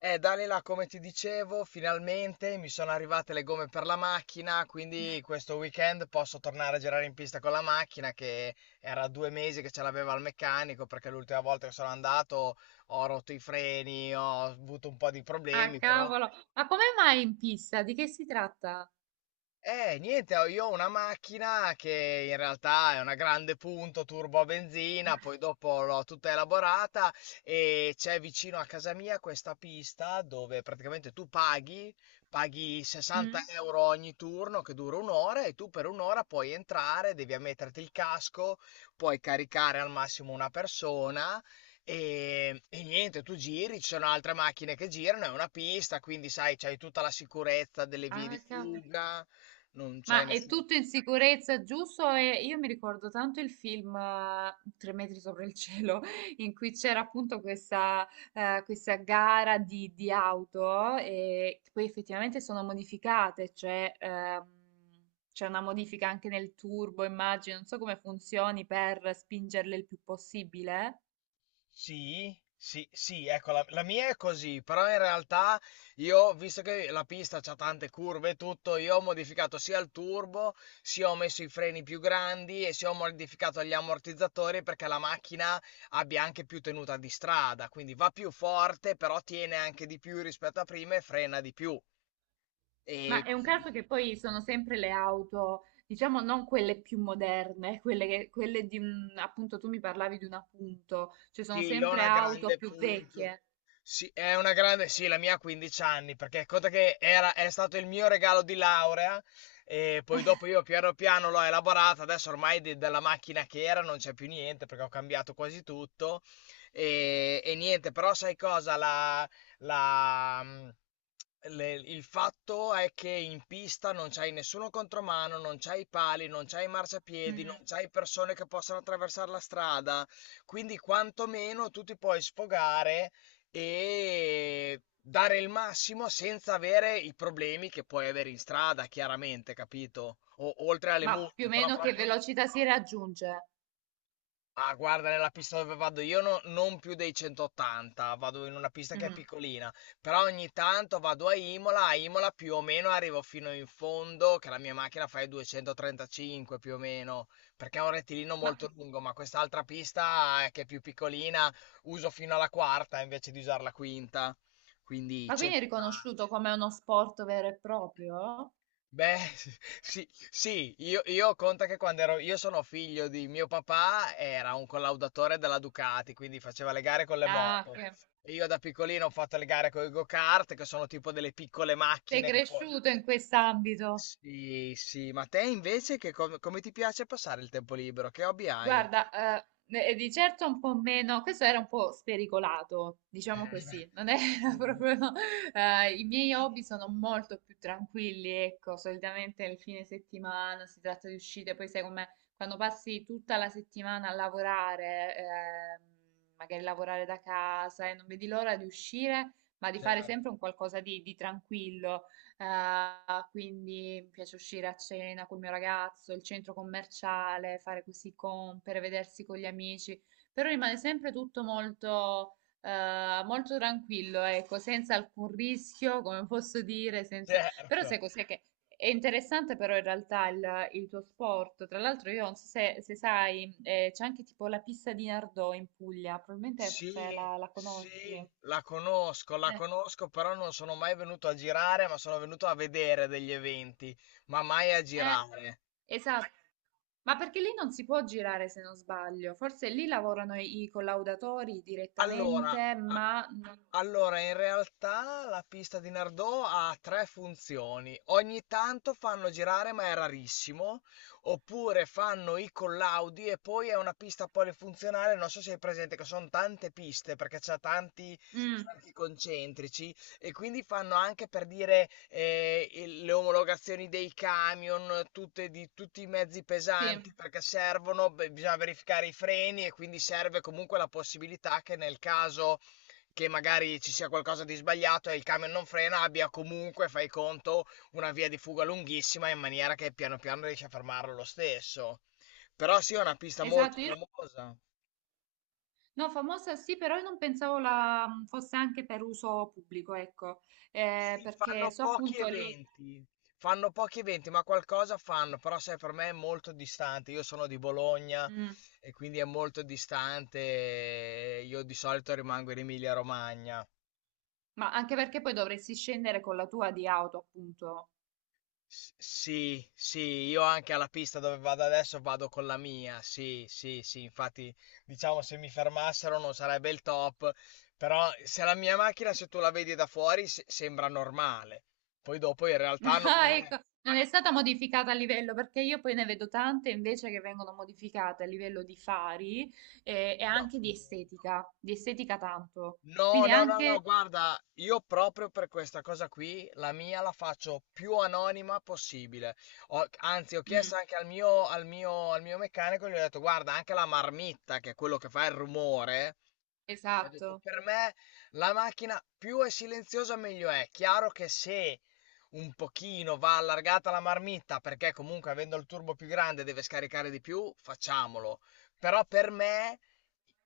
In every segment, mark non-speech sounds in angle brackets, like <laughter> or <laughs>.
Dalila, come ti dicevo, finalmente mi sono arrivate le gomme per la macchina, quindi questo weekend posso tornare a girare in pista con la macchina che era 2 mesi che ce l'aveva al meccanico, perché l'ultima volta che sono andato ho rotto i freni, ho avuto un po' di Ah, problemi, però... cavolo! Ma come mai in pista? Di che si tratta? Niente, io ho una macchina che in realtà è una grande punto turbo a benzina, poi dopo l'ho tutta elaborata. E c'è vicino a casa mia questa pista dove praticamente tu paghi 60 Mm? euro ogni turno, che dura un'ora, e tu per un'ora puoi entrare, devi ammetterti il casco, puoi caricare al massimo una persona. E niente, tu giri, ci sono altre macchine che girano, è una pista, quindi sai, c'hai tutta la sicurezza delle vie di Ah, cavolo. fuga. Non Ma c'hai è nessuno. tutto in sicurezza, giusto? E io mi ricordo tanto il film Tre metri sopra il cielo, <laughs> in cui c'era appunto questa gara di auto e che poi effettivamente sono modificate, cioè c'è una modifica anche nel turbo, immagino, non so come funzioni per spingerle il più possibile. Sì, sì, sì, ecco, la mia è così, però in realtà io, visto che la pista c'ha tante curve e tutto, io ho modificato sia il turbo, sia ho messo i freni più grandi e sia ho modificato gli ammortizzatori, perché la macchina abbia anche più tenuta di strada, quindi va più forte, però tiene anche di più rispetto a prima e frena di più. E Ma è un quindi... caso che poi sono sempre le auto, diciamo non quelle più moderne, quelle, che, quelle di un, appunto tu mi parlavi di un appunto, cioè sono Sì, è sempre una auto grande più punto. vecchie. Sì, è una grande, sì, la mia ha 15 anni, perché conta che era, è stato il mio regalo di laurea, e poi dopo io piano piano l'ho elaborata, adesso ormai della macchina che era non c'è più niente, perché ho cambiato quasi tutto. E niente, però sai cosa? La, mm, il fatto è che in pista non c'hai nessuno contromano, non c'hai pali, non c'hai marciapiedi, non Mm. c'hai persone che possano attraversare la strada. Quindi quantomeno tu ti puoi sfogare e dare il massimo senza avere i problemi che puoi avere in strada, chiaramente, capito? Oltre alle Ma più o multe, però meno che proprio... velocità si raggiunge? Ah, guarda, nella pista dove vado io non più dei 180, vado in una pista che è Mm. piccolina, però ogni tanto vado a Imola più o meno arrivo fino in fondo, che la mia macchina fa i 235 più o meno, perché è un rettilineo Ma, molto lungo, ma quest'altra pista che è più piccolina uso fino alla quarta invece di usare la quinta, quindi ma quindi è 180. riconosciuto come uno sport vero e proprio? Beh, <laughs> sì, sì, io conta che quando ero, io sono figlio di mio papà, era un collaudatore della Ducati, quindi faceva le gare con le Ah, moto. che E io da piccolino ho fatto le gare con i go-kart, che sono tipo delle piccole sei macchine che poi... cresciuto in quest'ambito. Sì, sì, ma te invece che come ti piace passare il tempo libero? Che hobby hai? Guarda, eh, e di certo un po' meno, questo era un po' spericolato, diciamo Eh, <laughs> così, non era <laughs> proprio. I miei hobby sono molto più tranquilli, ecco, solitamente il fine settimana si tratta di uscite, poi sai com'è, quando passi tutta la settimana a lavorare, magari lavorare da casa e non vedi l'ora di uscire, ma di fare Certo, sempre un qualcosa di tranquillo. Quindi mi piace uscire a cena col mio ragazzo, il centro commerciale, fare così compere, vedersi con gli amici, però rimane sempre tutto molto tranquillo, ecco, senza alcun rischio, come <laughs> posso dire, senza... Però sai certo. cos'è che è interessante però in realtà il tuo sport, tra l'altro io non so se, se sai, c'è anche tipo la pista di Nardò in Puglia, probabilmente forse Sì, la, la sì, conosci. La Eh, conosco, però non sono mai venuto a girare, ma sono venuto a vedere degli eventi, ma mai a Eh, girare. esatto. Ma perché lì non si può girare se non sbaglio? Forse lì lavorano i, i collaudatori Allora, direttamente, a- ma non... in realtà la pista di Nardò ha tre funzioni. Ogni tanto fanno girare, ma è rarissimo, oppure fanno i collaudi, e poi è una pista polifunzionale, non so se hai presente che sono tante piste perché c'è tanti Mm, cerchi concentrici. E quindi fanno anche, per dire, le omologazioni dei camion, tutte, di tutti i mezzi pesanti, sì, perché servono, beh, bisogna verificare i freni e quindi serve comunque la possibilità che, nel caso che magari ci sia qualcosa di sbagliato e il camion non frena, abbia comunque, fai conto, una via di fuga lunghissima, in maniera che piano piano riesci a fermarlo lo stesso. Però sì, è una pista molto esatto. Famosa. No, famosa sì, però io non pensavo la, fosse anche per uso pubblico, ecco. Sì, Perché so appunto lì... fanno pochi eventi, ma qualcosa fanno, però sai, per me è molto distante, io sono di Bologna Mm, e quindi è molto distante, e io di solito rimango in Emilia-Romagna. ma anche perché poi dovresti scendere con la tua di auto, appunto. S- Sì, sì, io anche alla pista dove vado adesso vado con la mia, sì, sì, sì, infatti diciamo se mi fermassero non sarebbe il top, però se la mia macchina, se tu la vedi da fuori sembra normale, poi dopo in realtà non Ah, lo è. ecco, non è stata modificata a livello perché io poi ne vedo tante invece che vengono modificate a livello di fari, e, No. anche No. Di estetica tanto. No, Quindi no, no, no, anche... guarda, io proprio per questa cosa qui, la mia la faccio più anonima possibile. Anzi, ho Mm, chiesto anche al mio meccanico, gli ho detto, guarda, anche la marmitta, che è quello che fa il rumore, gli ho detto, esatto. per me la macchina più è silenziosa meglio è. Chiaro che, se un pochino va allargata la marmitta, perché comunque avendo il turbo più grande deve scaricare di più, facciamolo. Però per me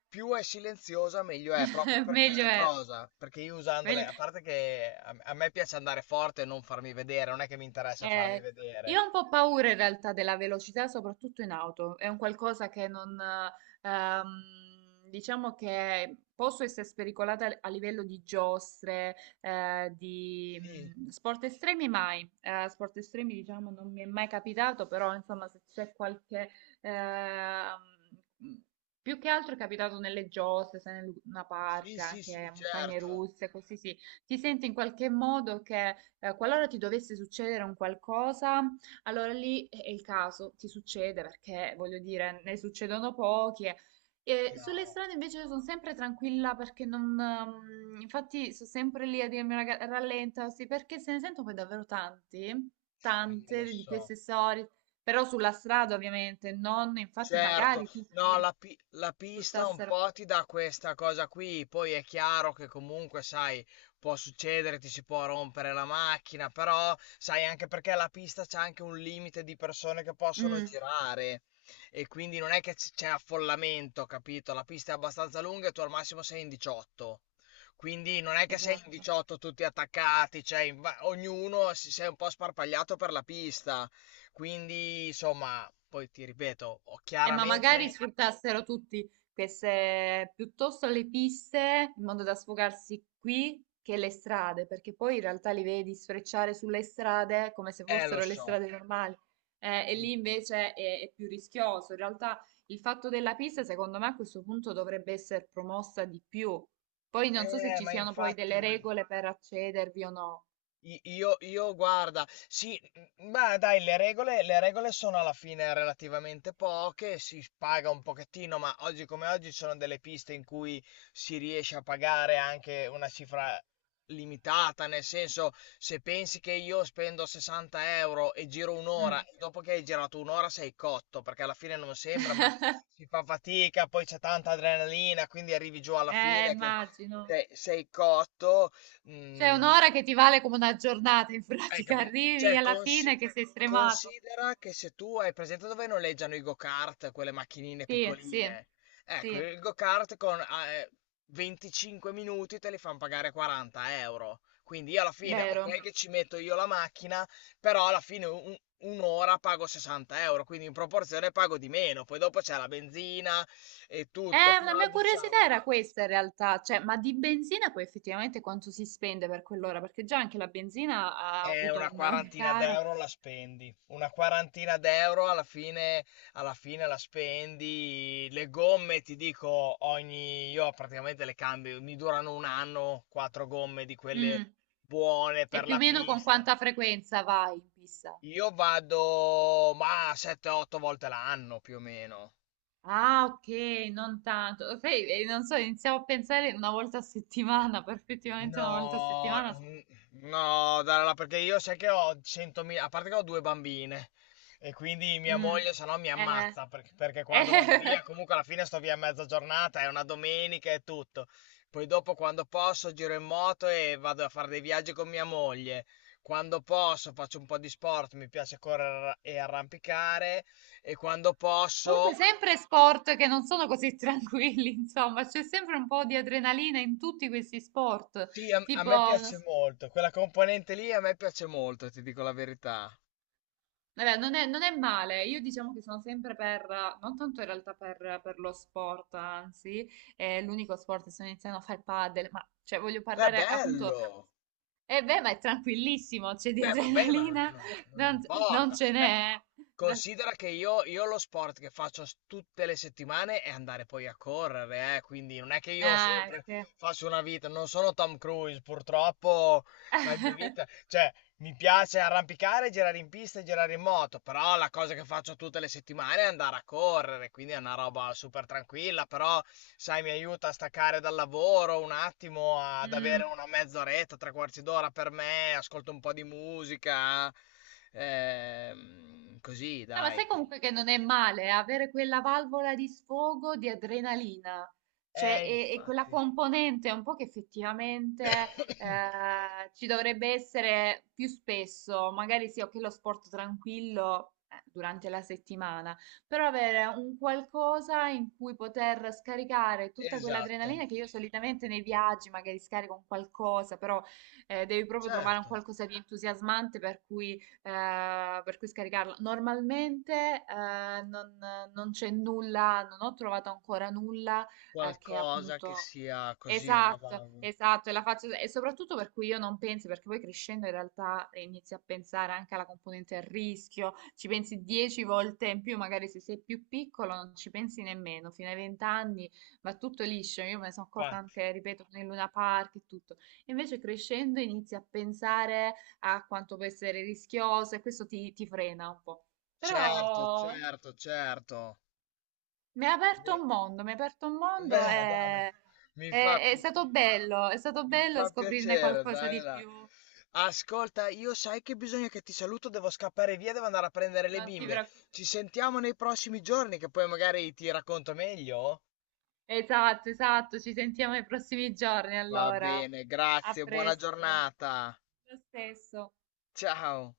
più è silenziosa meglio è, proprio <laughs> per Meglio questa è. cosa. Perché io usandole, Meglio- a parte che a me piace andare forte e non farmi vedere, non è che mi interessa farmi Eh, vedere. io ho un po' paura in realtà della velocità, soprattutto in auto. È un qualcosa che non, diciamo che posso essere spericolata a livello di giostre, di Sì, sport estremi mai. Sport estremi, diciamo, non mi è mai capitato, però insomma, se c'è qualche ehm, più che altro è capitato nelle giostre, se in una sì, parca, sì, sì, anche montagne certo. russe, così sì. Ti senti in qualche modo che qualora ti dovesse succedere un qualcosa, allora lì è il caso, ti succede perché voglio dire, ne succedono pochi. E sulle Chiaro, strade invece sono sempre tranquilla perché non, infatti sono sempre lì a dirmi raga, rallenta, sì, perché se ne sento poi davvero tanti, lo tante di so. queste storie, però sulla strada ovviamente, non infatti Certo, magari tutti no, la pista un portassero... po' ti dà questa cosa qui, poi è chiaro che comunque, sai, può succedere, ti si può rompere la macchina, però sai anche perché la pista c'è anche un limite di persone che possono Mm, girare, e quindi non è che c'è affollamento, capito? La pista è abbastanza lunga e tu al massimo sei in 18. Quindi non è che sei in esatto. 18 tutti attaccati, cioè ognuno si sei un po' sparpagliato per la pista. Quindi, insomma, poi ti ripeto, ho Ma magari chiaramente... sfruttassero tutti queste, piuttosto le piste, in modo da sfogarsi qui che le strade, perché poi in realtà li vedi sfrecciare sulle strade come se lo fossero le so. strade normali. E lì invece è più rischioso. In realtà il fatto della pista, secondo me, a questo punto dovrebbe essere promossa di più. Poi non so se ci Ma siano poi delle infatti... regole per accedervi o no. Io, guarda, sì, ma dai, le regole sono alla fine relativamente poche, si paga un pochettino, ma oggi come oggi ci sono delle piste in cui si riesce a pagare anche una cifra limitata, nel senso, se pensi che io spendo 60 € e giro un'ora, Mm. e dopo che hai girato un'ora sei cotto, perché alla fine non sembra, ma si fa fatica, poi c'è tanta adrenalina, quindi arrivi giù alla fine che Immagino. sei cotto. Cioè, Mm, un'ora che ti vale come una giornata, in Hai pratica <laughs> capito? arrivi Cioè, alla fine che sei stremato. considera che, se tu hai presente dove noleggiano i go-kart, quelle macchinine Sì, sì, piccoline, ecco, sì, il go-kart con 25 minuti te li fanno pagare 40 euro. Quindi io alla fine, vero. ok che ci metto io la macchina, però alla fine un'ora pago 60 euro, quindi in proporzione pago di meno. Poi dopo c'è la benzina e tutto, Una però mia curiosità diciamo... era questa in realtà, cioè, ma di benzina poi effettivamente quanto si spende per quell'ora? Perché già anche la benzina ha una avuto un <laughs> quarantina caro. d'euro la spendi. Una quarantina d'euro alla fine la spendi. Le gomme, ti dico, ogni... Io praticamente le cambio, mi durano un anno, quattro gomme di quelle Mm. buone E per più o la meno con pista. quanta frequenza vai in pista? Io vado, ma 7-8 volte l'anno più o meno. Ah, ok, non tanto. Sai, non so, iniziamo a pensare una volta a settimana, <laughs> perfettamente una volta a No, settimana. No, Dalla, perché io sai che ho 100.000, a parte che ho due bambine e quindi mia Mm, moglie se no mi eh, ammazza, perché, perché quando vado via eh. comunque alla fine sto via mezza giornata, è una domenica e tutto. Poi dopo quando posso giro in moto e vado a fare dei viaggi con mia moglie. Quando posso faccio un po' di sport, mi piace correre e arrampicare, e quando <laughs> posso... Comunque sempre sport che non sono così tranquilli, <laughs> insomma, c'è sempre un po' di adrenalina in tutti questi sport, Sì, a tipo, me non piace s- molto, quella componente lì a me piace molto, ti dico la verità. vabbè, non è male, io diciamo che sono sempre per, non tanto in realtà per, lo sport, anzi, è l'unico sport che sto iniziando a fare padel, ma cioè voglio Beh, parlare appunto... bello! E beh, ma è tranquillissimo, c'è di Beh, vabbè, ma adrenalina, non non, non importa. ce Cioè, n'è. eh. considera che io lo sport che faccio tutte le settimane è andare poi a correre, quindi non è che io Ah, sempre ok. faccio una vita, non sono Tom Cruise, purtroppo la mia vita, <laughs> cioè, mi piace arrampicare, girare in pista e girare in moto, però la cosa che faccio tutte le settimane è andare a correre, quindi è una roba super tranquilla, però sai, mi aiuta a staccare dal lavoro un attimo, ad avere Mm. una mezz'oretta, tre quarti d'ora per me, ascolto un po' di musica, così Ah, ma dai. sai comunque Quindi... che non è male avere quella valvola di sfogo di adrenalina, cioè e quella infatti. componente un po' che effettivamente <coughs> ci dovrebbe essere più spesso, magari sì, ok, lo sport tranquillo durante la settimana, però avere un qualcosa in cui poter scaricare tutta Esatto, quell'adrenalina che io solitamente nei viaggi magari scarico un qualcosa, però devi proprio trovare un certo, qualcosa di entusiasmante per cui scaricarla. Normalmente non c'è nulla, non ho trovato ancora nulla che qualcosa che appunto... sia così una Esatto, vaga. esatto, e, la faccio, e soprattutto per cui io non penso, perché poi crescendo in realtà inizi a pensare anche alla componente del rischio, ci pensi 10 volte in più, magari se sei più piccolo non ci pensi nemmeno, fino ai vent'anni va tutto liscio, io me ne sono accorta Infatti. anche, ripeto, con il Luna Park e tutto. Invece crescendo inizi a pensare a quanto può essere rischioso e questo ti, ti frena un po'. Certo, Però certo, certo. mi ha aperto Beh, un mondo, mi ha aperto un mondo beh, dai, no. e mi fa, è stato mi bello fa scoprirne piacere, qualcosa dai, di là. più. Ascolta, io sai che bisogna che ti saluto, devo scappare via, devo andare a prendere le Non ti bimbe. preoccupare. Ci sentiamo nei prossimi giorni, che poi magari ti racconto meglio. Esatto, esatto, ci sentiamo nei prossimi giorni Va allora. bene, A grazie, buona presto. giornata. Lo stesso. Ciao.